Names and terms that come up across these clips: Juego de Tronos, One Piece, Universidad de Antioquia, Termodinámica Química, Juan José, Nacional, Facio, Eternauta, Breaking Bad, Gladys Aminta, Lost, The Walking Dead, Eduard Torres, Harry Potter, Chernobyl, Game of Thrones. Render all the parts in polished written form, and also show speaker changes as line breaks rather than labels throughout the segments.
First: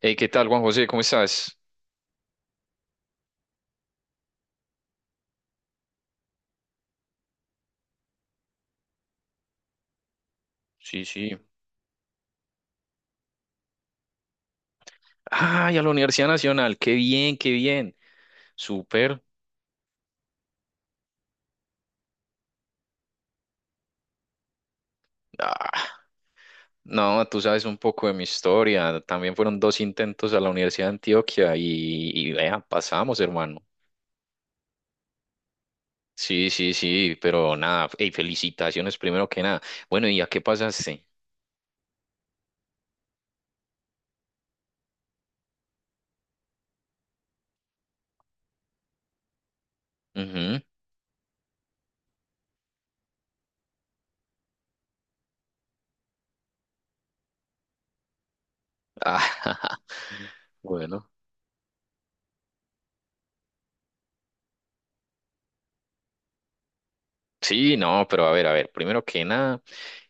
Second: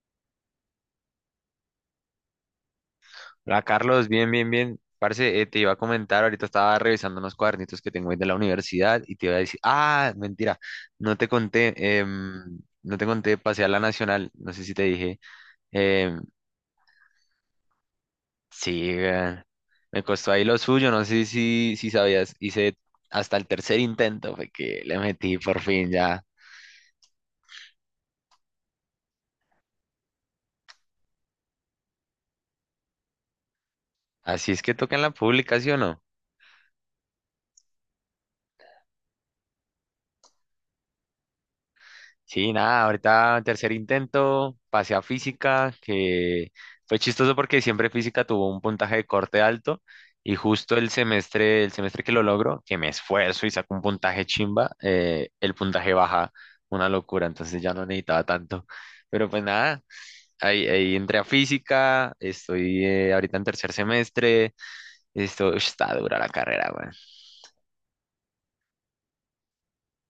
Hey, ¿qué tal, Juan José? ¿Cómo estás?
Hola Carlos, bien, bien, bien. Parce, te iba a comentar, ahorita estaba revisando unos cuadernitos que tengo ahí de la universidad y te iba a decir, ah, mentira,
Sí,
no te
sí.
conté, no te conté, pasé a la Nacional, no sé si te dije.
Ay, a la
em,
Universidad Nacional. Qué bien, qué bien.
sí,
Súper.
me costó ahí lo suyo, no sé si sabías, hice hasta el tercer intento, fue que le metí por fin
Ah,
ya.
no, tú sabes un poco de mi historia. También fueron dos intentos a la Universidad de Antioquia y vea, pasamos, hermano.
Así es que toca en la publicación, ¿no?
Sí, sí, sí, pero nada. Hey, felicitaciones primero que nada. Bueno, ¿y a qué pasaste?
Sí, nada, ahorita tercer intento, pasé a física, que fue chistoso porque siempre física tuvo un puntaje de corte alto y
Ujú.
justo el semestre que lo logro, que me esfuerzo y saco un puntaje chimba, el puntaje baja, una locura, entonces ya no necesitaba tanto. Pero pues
Ah,
nada, ahí, ahí
bueno.
entré a física, estoy ahorita en tercer semestre, esto ush, está dura la carrera, güey.
Sí, no, pero a ver, primero que nada,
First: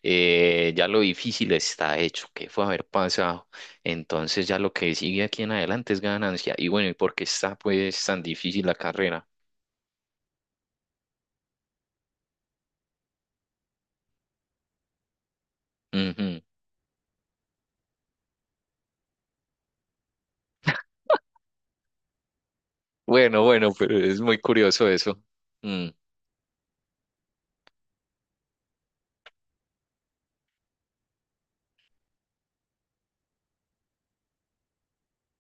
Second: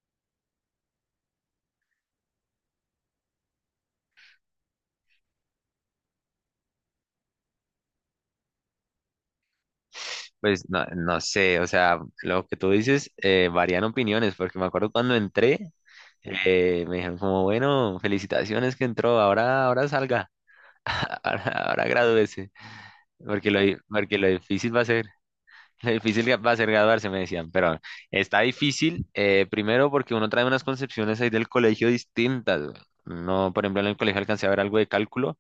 ya lo difícil está hecho, que fue haber pasado. Entonces ya lo que sigue aquí en adelante es ganancia. Y bueno, ¿y por qué está pues tan difícil la carrera?
Pues no, no sé, o sea, lo que tú dices varían opiniones, porque me acuerdo cuando entré.
Ujú.
Me dijeron como, bueno, felicitaciones que entró, ahora salga, ahora gradúese,
Bueno,
porque lo,
bueno,
di-
pero
porque
es
lo
muy
difícil va a
curioso
ser,
eso. Mm,
lo difícil que va a ser graduarse, me decían, pero está difícil, primero porque uno trae unas concepciones ahí del colegio distintas, güey. No, por ejemplo, en el colegio alcancé a ver algo de cálculo,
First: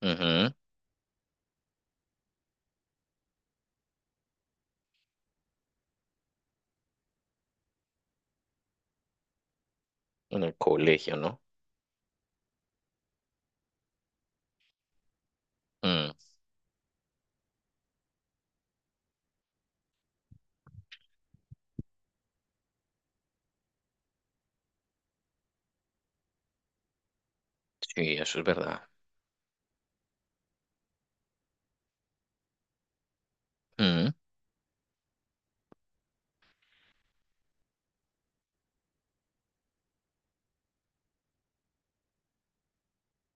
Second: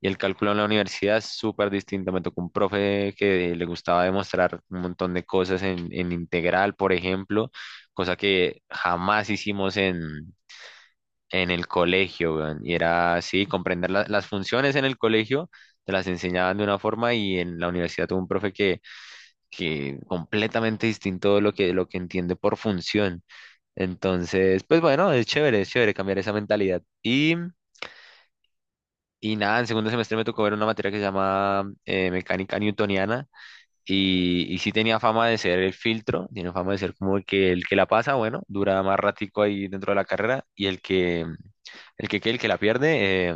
y el
ujú.
cálculo en la universidad es súper distinto, me tocó un profe que le gustaba demostrar un montón de cosas en integral, por ejemplo, cosa que jamás hicimos
En el colegio, ¿no?
en el colegio, weón. Y era así, comprender las funciones en el colegio, te las
Mm,
enseñaban de una forma y en la universidad tuve un profe que completamente distinto de lo que entiende por función. Entonces, pues bueno, es chévere cambiar esa mentalidad.
sí, eso es verdad.
Y nada, en segundo semestre me tocó ver una materia que se llama mecánica newtoniana
Mm,
y sí tenía fama de ser el filtro, tiene fama de ser como el que la pasa, bueno, dura más ratico ahí dentro de la carrera y el que la pierde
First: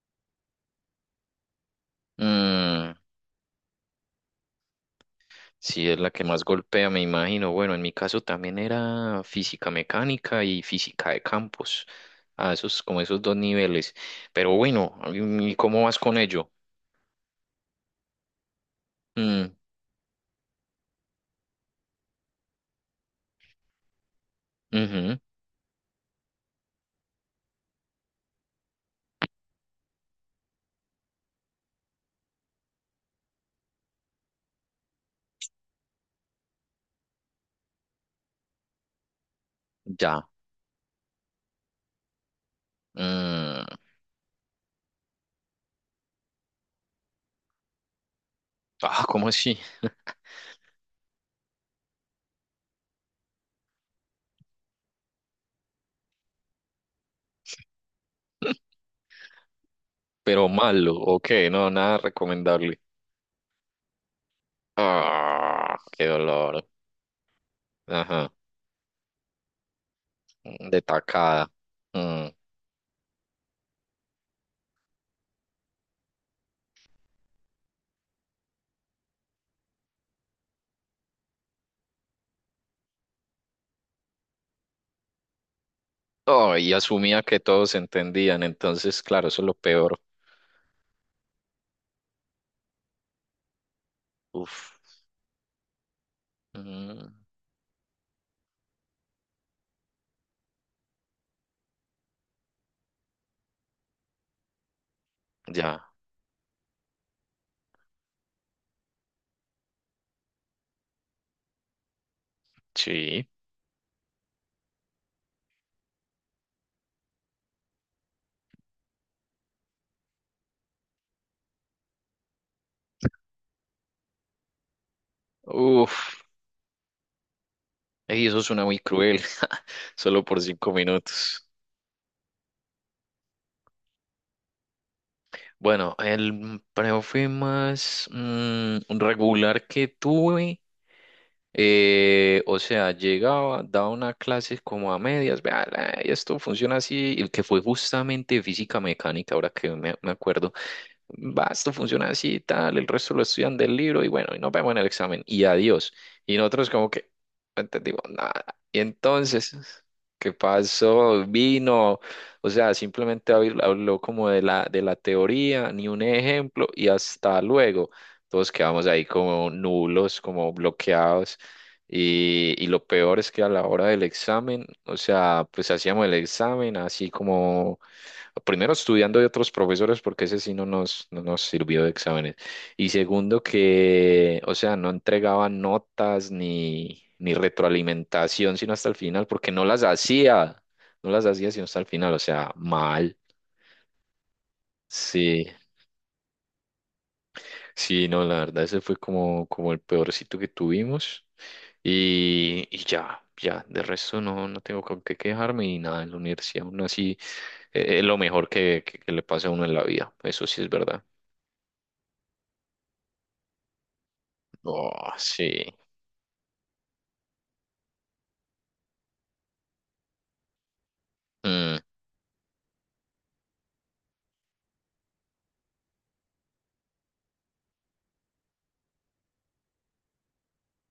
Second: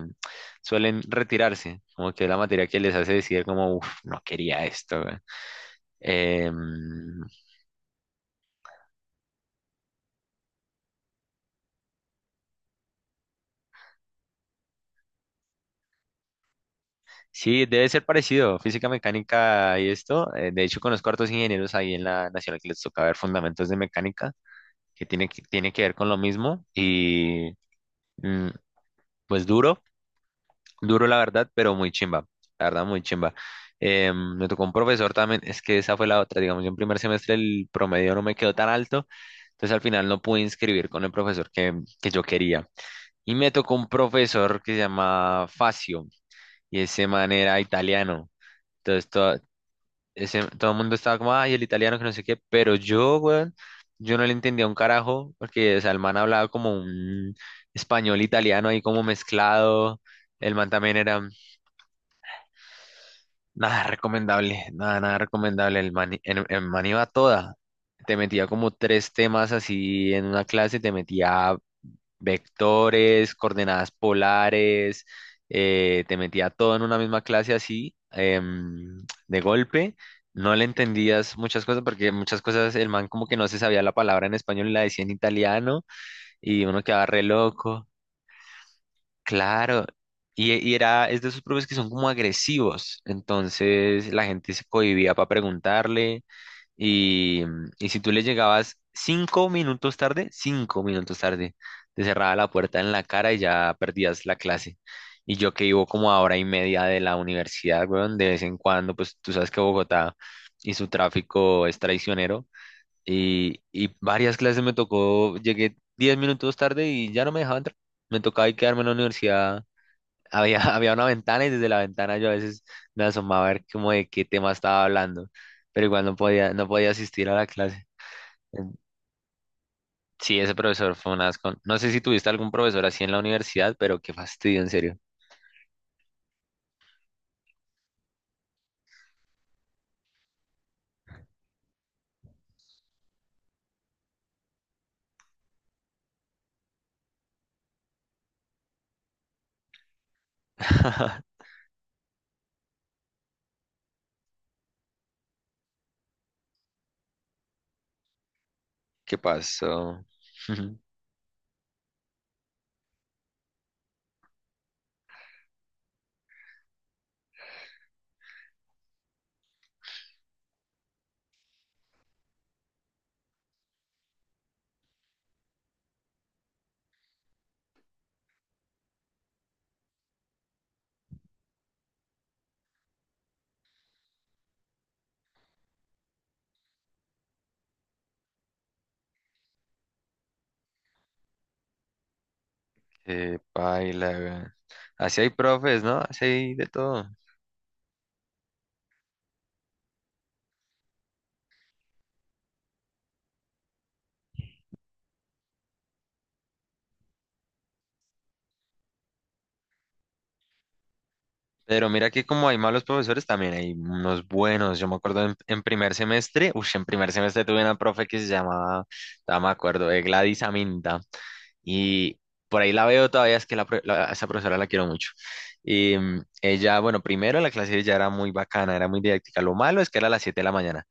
suelen retirarse, como que la materia que
mm.
les hace decir como, uff, no quería esto, güey.
Sí, es la que más
Em,
golpea, me imagino. Bueno, en mi caso también era física mecánica y física de campos. A esos, como esos dos niveles. Pero bueno, ¿y cómo vas con ello?
sí, debe ser parecido, física
Mm,
mecánica y esto. De hecho, conozco hartos ingenieros ahí en la nacional que les toca ver fundamentos de mecánica, que
ujú,
tiene que ver con lo mismo y mm, pues duro, duro la verdad, pero muy chimba, la verdad, muy chimba. Me tocó un profesor también, es que esa fue la otra, digamos, yo en primer semestre el promedio no me quedó tan alto. Entonces al final no
ya.
pude inscribir con el profesor que yo quería. Y me
Mm,
tocó un profesor que se llama Facio y ese man era italiano.
ah,
Entonces
¿cómo
todo,
así?
ese, todo el mundo estaba como, ay, el italiano que no sé qué, pero yo, weón, yo no le entendía un carajo porque o sea, el man hablaba como un español italiano ahí como mezclado.
Pero
El man
malo,
también era
ok, no, nada recomendable.
nada recomendable, nada, nada
Ah,
recomendable. El
qué
man, el, el
dolor.
man iba a toda. Te
Ajá,
metía como tres temas así en una
mm, de
clase, te
tacada.
metía
Mm.
vectores, coordenadas polares, te metía todo en una misma clase así, de golpe. No le entendías muchas cosas porque muchas cosas el man como que no se sabía la palabra en español y la decía en italiano
Oh,
y
y
uno quedaba
asumía
re
que todos
loco.
entendían, entonces, claro, eso es lo
Claro.
peor.
Y era, es de esos profes que son como agresivos. Entonces la gente se
Uf.
cohibía para preguntarle
Mm,
y, y si tú le llegabas 5 minutos tarde, 5 minutos tarde, te cerraba la puerta en la cara y ya perdías la clase. Y yo que vivo
ya,
como a hora y media de la universidad, weón, de vez en cuando, pues tú sabes que Bogotá y su tráfico es traicionero.
sí.
Y varias clases me tocó, llegué 10 minutos tarde y ya no me dejaba entrar. Me tocaba ahí quedarme en la universidad, había, había una ventana y desde la ventana yo a veces me asomaba a ver como de qué tema estaba hablando, pero
Uf,
igual no podía, no podía asistir a la clase.
ey, eso suena
En-
muy cruel, solo por
Sí, ese
cinco
profesor fue un
minutos.
asco. No sé si tuviste algún profesor así en la universidad, pero qué fastidio, en serio.
Bueno, el profe más regular que tuve, o sea, llegaba, daba una clase como a medias, vea, esto funciona así, el que fue justamente física mecánica, ahora que me acuerdo. Va, esto funciona así y tal, el resto lo estudian del libro y bueno, y nos vemos en el examen y adiós. Y nosotros como que no entendimos nada. Y
¿Qué
entonces,
pasó?
¿qué pasó? Vino, o sea, simplemente habló como de de la teoría, ni un ejemplo y hasta luego. Todos quedamos ahí como nulos, como bloqueados. Y lo peor es que a la hora del examen, o sea, pues hacíamos el examen así como primero estudiando de otros profesores porque ese sí no no nos sirvió de exámenes. Y segundo que, o sea, no entregaban notas ni retroalimentación sino hasta el final porque no las hacía, no las hacía sino hasta el final, o sea, mal.
Qué paila, weón. Así hay
Sí,
profes, ¿no? Así hay de todo.
sí, no, la verdad ese fue como, como el peorcito que tuvimos. Y ya, ya, de resto no, no tengo con qué quejarme y nada, en la universidad aún así es lo mejor que, que le pasa a uno en la vida, eso sí es verdad.
Pero mira que como hay malos profesores, también hay unos buenos. Yo
Oh,
me acuerdo en
sí.
primer semestre, uff, en primer semestre tuve una profe que se llamaba, ya me acuerdo, de Gladys Aminta.
Mm,
Y por ahí la veo todavía, es que a esa profesora la quiero mucho. Y ella, bueno, primero la clase ya era muy bacana, era muy didáctica. Lo malo es que era a las 7 de la mañana,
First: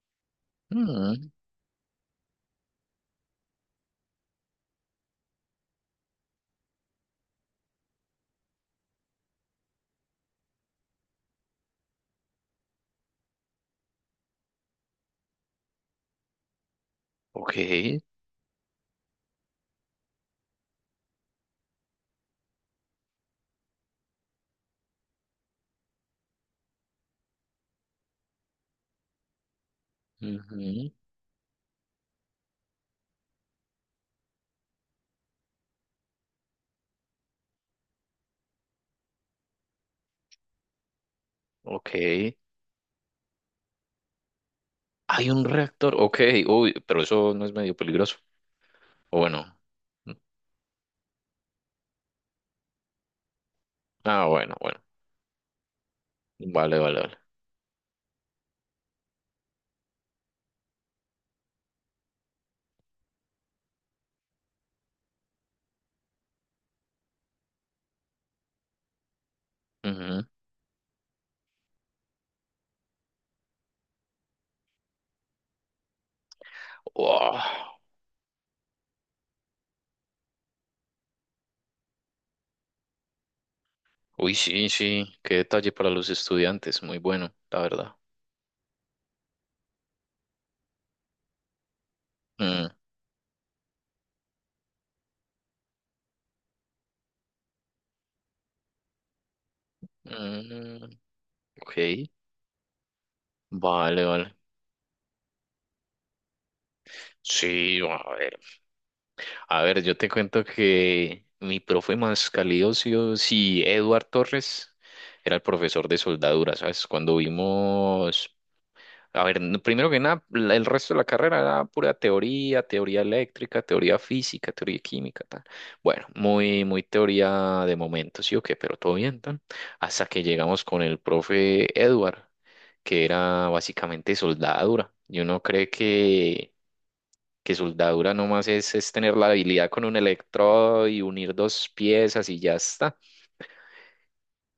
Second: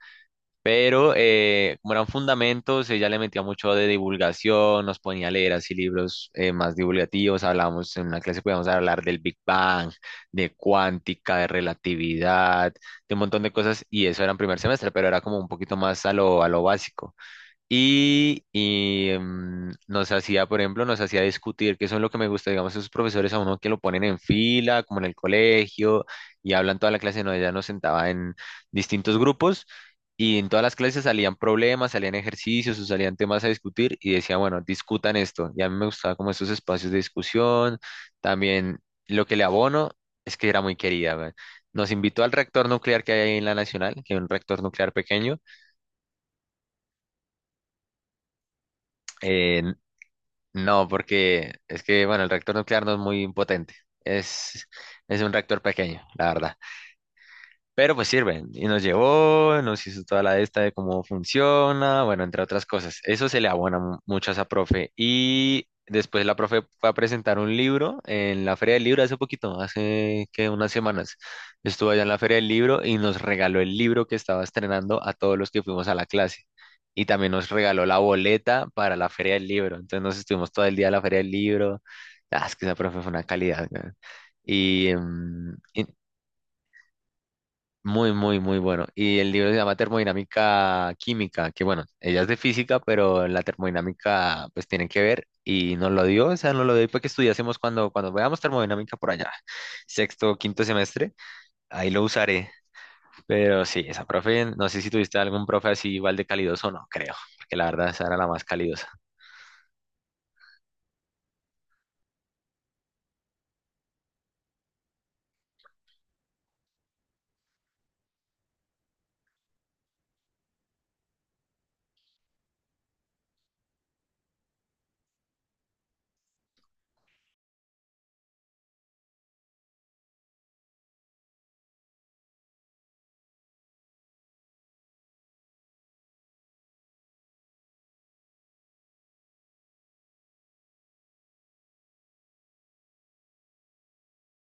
pero
mm,
como eran fundamentos, ella le metía mucho de divulgación, nos ponía a leer así libros más divulgativos. Hablábamos, en una clase podíamos hablar del Big Bang, de cuántica, de relatividad, de un montón de cosas, y eso era en primer semestre, pero era como un poquito más a lo básico.
ok.
Y, nos hacía, por ejemplo, nos hacía discutir, que eso es lo que me gusta, digamos, esos profesores a uno que lo ponen en fila, como en el colegio, y hablan toda la clase, no, ella nos sentaba en distintos grupos, y en todas las
Ujú,
clases salían problemas, salían ejercicios o salían temas a discutir, y decía, bueno, discutan esto. Y a mí me gustaba como esos espacios de discusión, también lo que le abono es que era muy querida, weón.
ok.
Nos invitó al reactor nuclear que hay ahí en la Nacional, que es un reactor nuclear
Hay
pequeño
un reactor. Ok. Uy, pero eso no es medio peligroso. O bueno.
eh,
Mm,
no, porque es que, bueno, el reactor nuclear no es muy potente.
ah, bueno,
Es,
bueno.
es un reactor pequeño, la verdad.
Vale, vale, vale.
Pero pues sirve. Y nos llevó, nos hizo toda la esta de cómo funciona, bueno, entre otras cosas. Eso se le abona mucho a esa profe. Y después la profe fue a presentar un libro en la Feria del Libro hace poquito,
Ujú.
hace que unas semanas. Estuvo allá en la Feria del Libro y nos regaló el libro que estaba estrenando a todos los que fuimos a la clase. Y también
Oh,
nos regaló la boleta para la Feria del Libro. Entonces nos estuvimos todo el día en la Feria del Libro. Ah, es que esa profe fue una calidad, weón.
uy, sí,
Y,
sí. Qué detalle
y
para los estudiantes. Muy bueno, la verdad.
muy, muy, muy bueno. Y el libro se llama Termodinámica Química, que bueno, ella es de
Mm,
física, pero la termodinámica pues tiene que ver y nos lo dio, o sea, nos lo dio para que estudiásemos cuando, cuando veamos termodinámica por allá, sexto, quinto
mm,
semestre, ahí lo
ok.
usaré. Pero sí,
Vale,
esa
vale.
profe, no sé si tuviste algún profe así igual de calidoso o no, creo, porque la
Sí,
verdad
a
esa era la
ver.
más calidosa.
A ver, yo te cuento que mi profe más calidoso, sí, Eduard Torres, era el profesor de soldadura, ¿sabes? Cuando vimos, a ver, primero que nada, el resto de la carrera era pura teoría, teoría eléctrica, teoría física, teoría química, tal. Bueno, muy, muy teoría de momento, sí o qué, pero todo bien, tan. Hasta que llegamos con el profe Eduard, que era básicamente soldadura. Y uno cree que soldadura nomás es tener la habilidad con un electrodo y unir dos piezas y ya está.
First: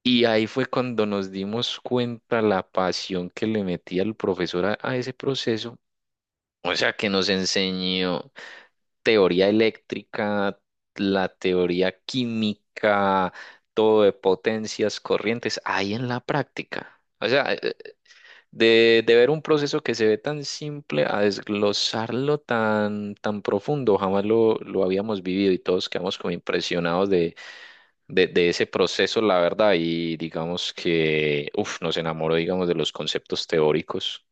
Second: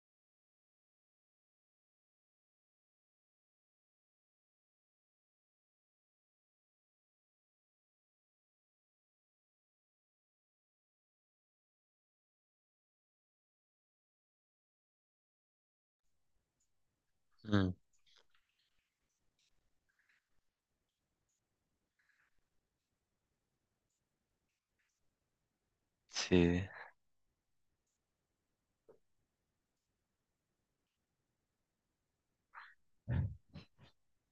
Y ahí fue cuando nos dimos cuenta la pasión que le metía el profesor a ese proceso. O sea, que nos enseñó teoría eléctrica, la teoría química, todo de potencias, corrientes, ahí en la práctica. O sea,
Mm,
de ver un proceso que se ve tan simple a desglosarlo tan, tan profundo, jamás lo habíamos vivido y todos quedamos como
sí,
impresionados de ese proceso, la verdad, y digamos que uf, nos enamoró, digamos, de los conceptos teóricos,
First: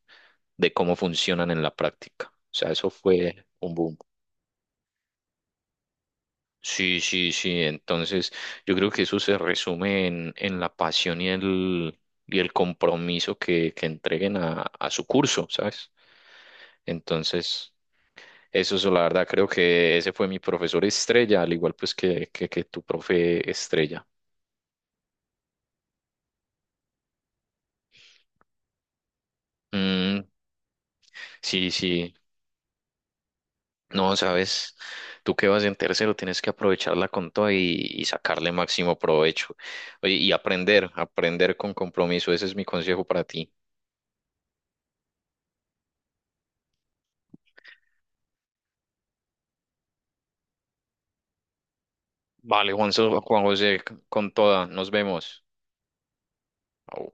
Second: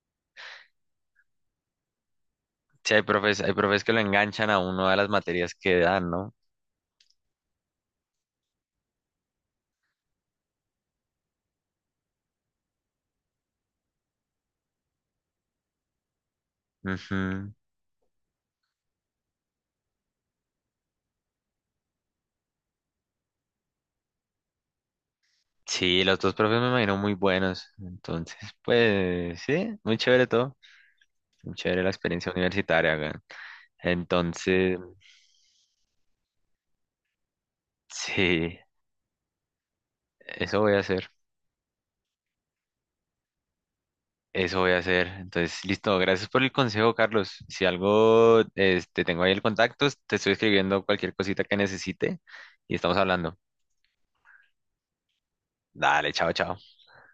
de cómo funcionan en la práctica. O sea, eso
sí,
fue
hay
un
profes que
boom.
lo enganchan a uno de las materias que dan, ¿no?
Sí, sí, sí, entonces yo creo que eso se resume en la pasión y el compromiso que entreguen a su curso, ¿sabes?
Ujú.
Entonces... Eso es la verdad, creo que ese fue mi profesor estrella, al igual pues que tu profe estrella.
Sí, los dos profes me imagino muy buenos. Entonces, pues sí, muy
Mm,
chévere todo. Muy
sí,
chévere la
sí,
experiencia universitaria acá.
no, sabes,
Entonces,
tú que vas en tercero tienes que aprovecharla con todo y sacarle
sí,
máximo provecho. Oye, y
eso voy a
aprender,
hacer.
aprender con compromiso, ese es mi consejo para ti.
Eso voy a hacer. Entonces, listo. Gracias por el consejo, Carlos. Si algo, este, tengo ahí el contacto, te estoy escribiendo cualquier cosita que necesite
Vale,
y
Juan,
estamos hablando.
Juan José, con toda, nos vemos.
Dale, chao, chao.
Au.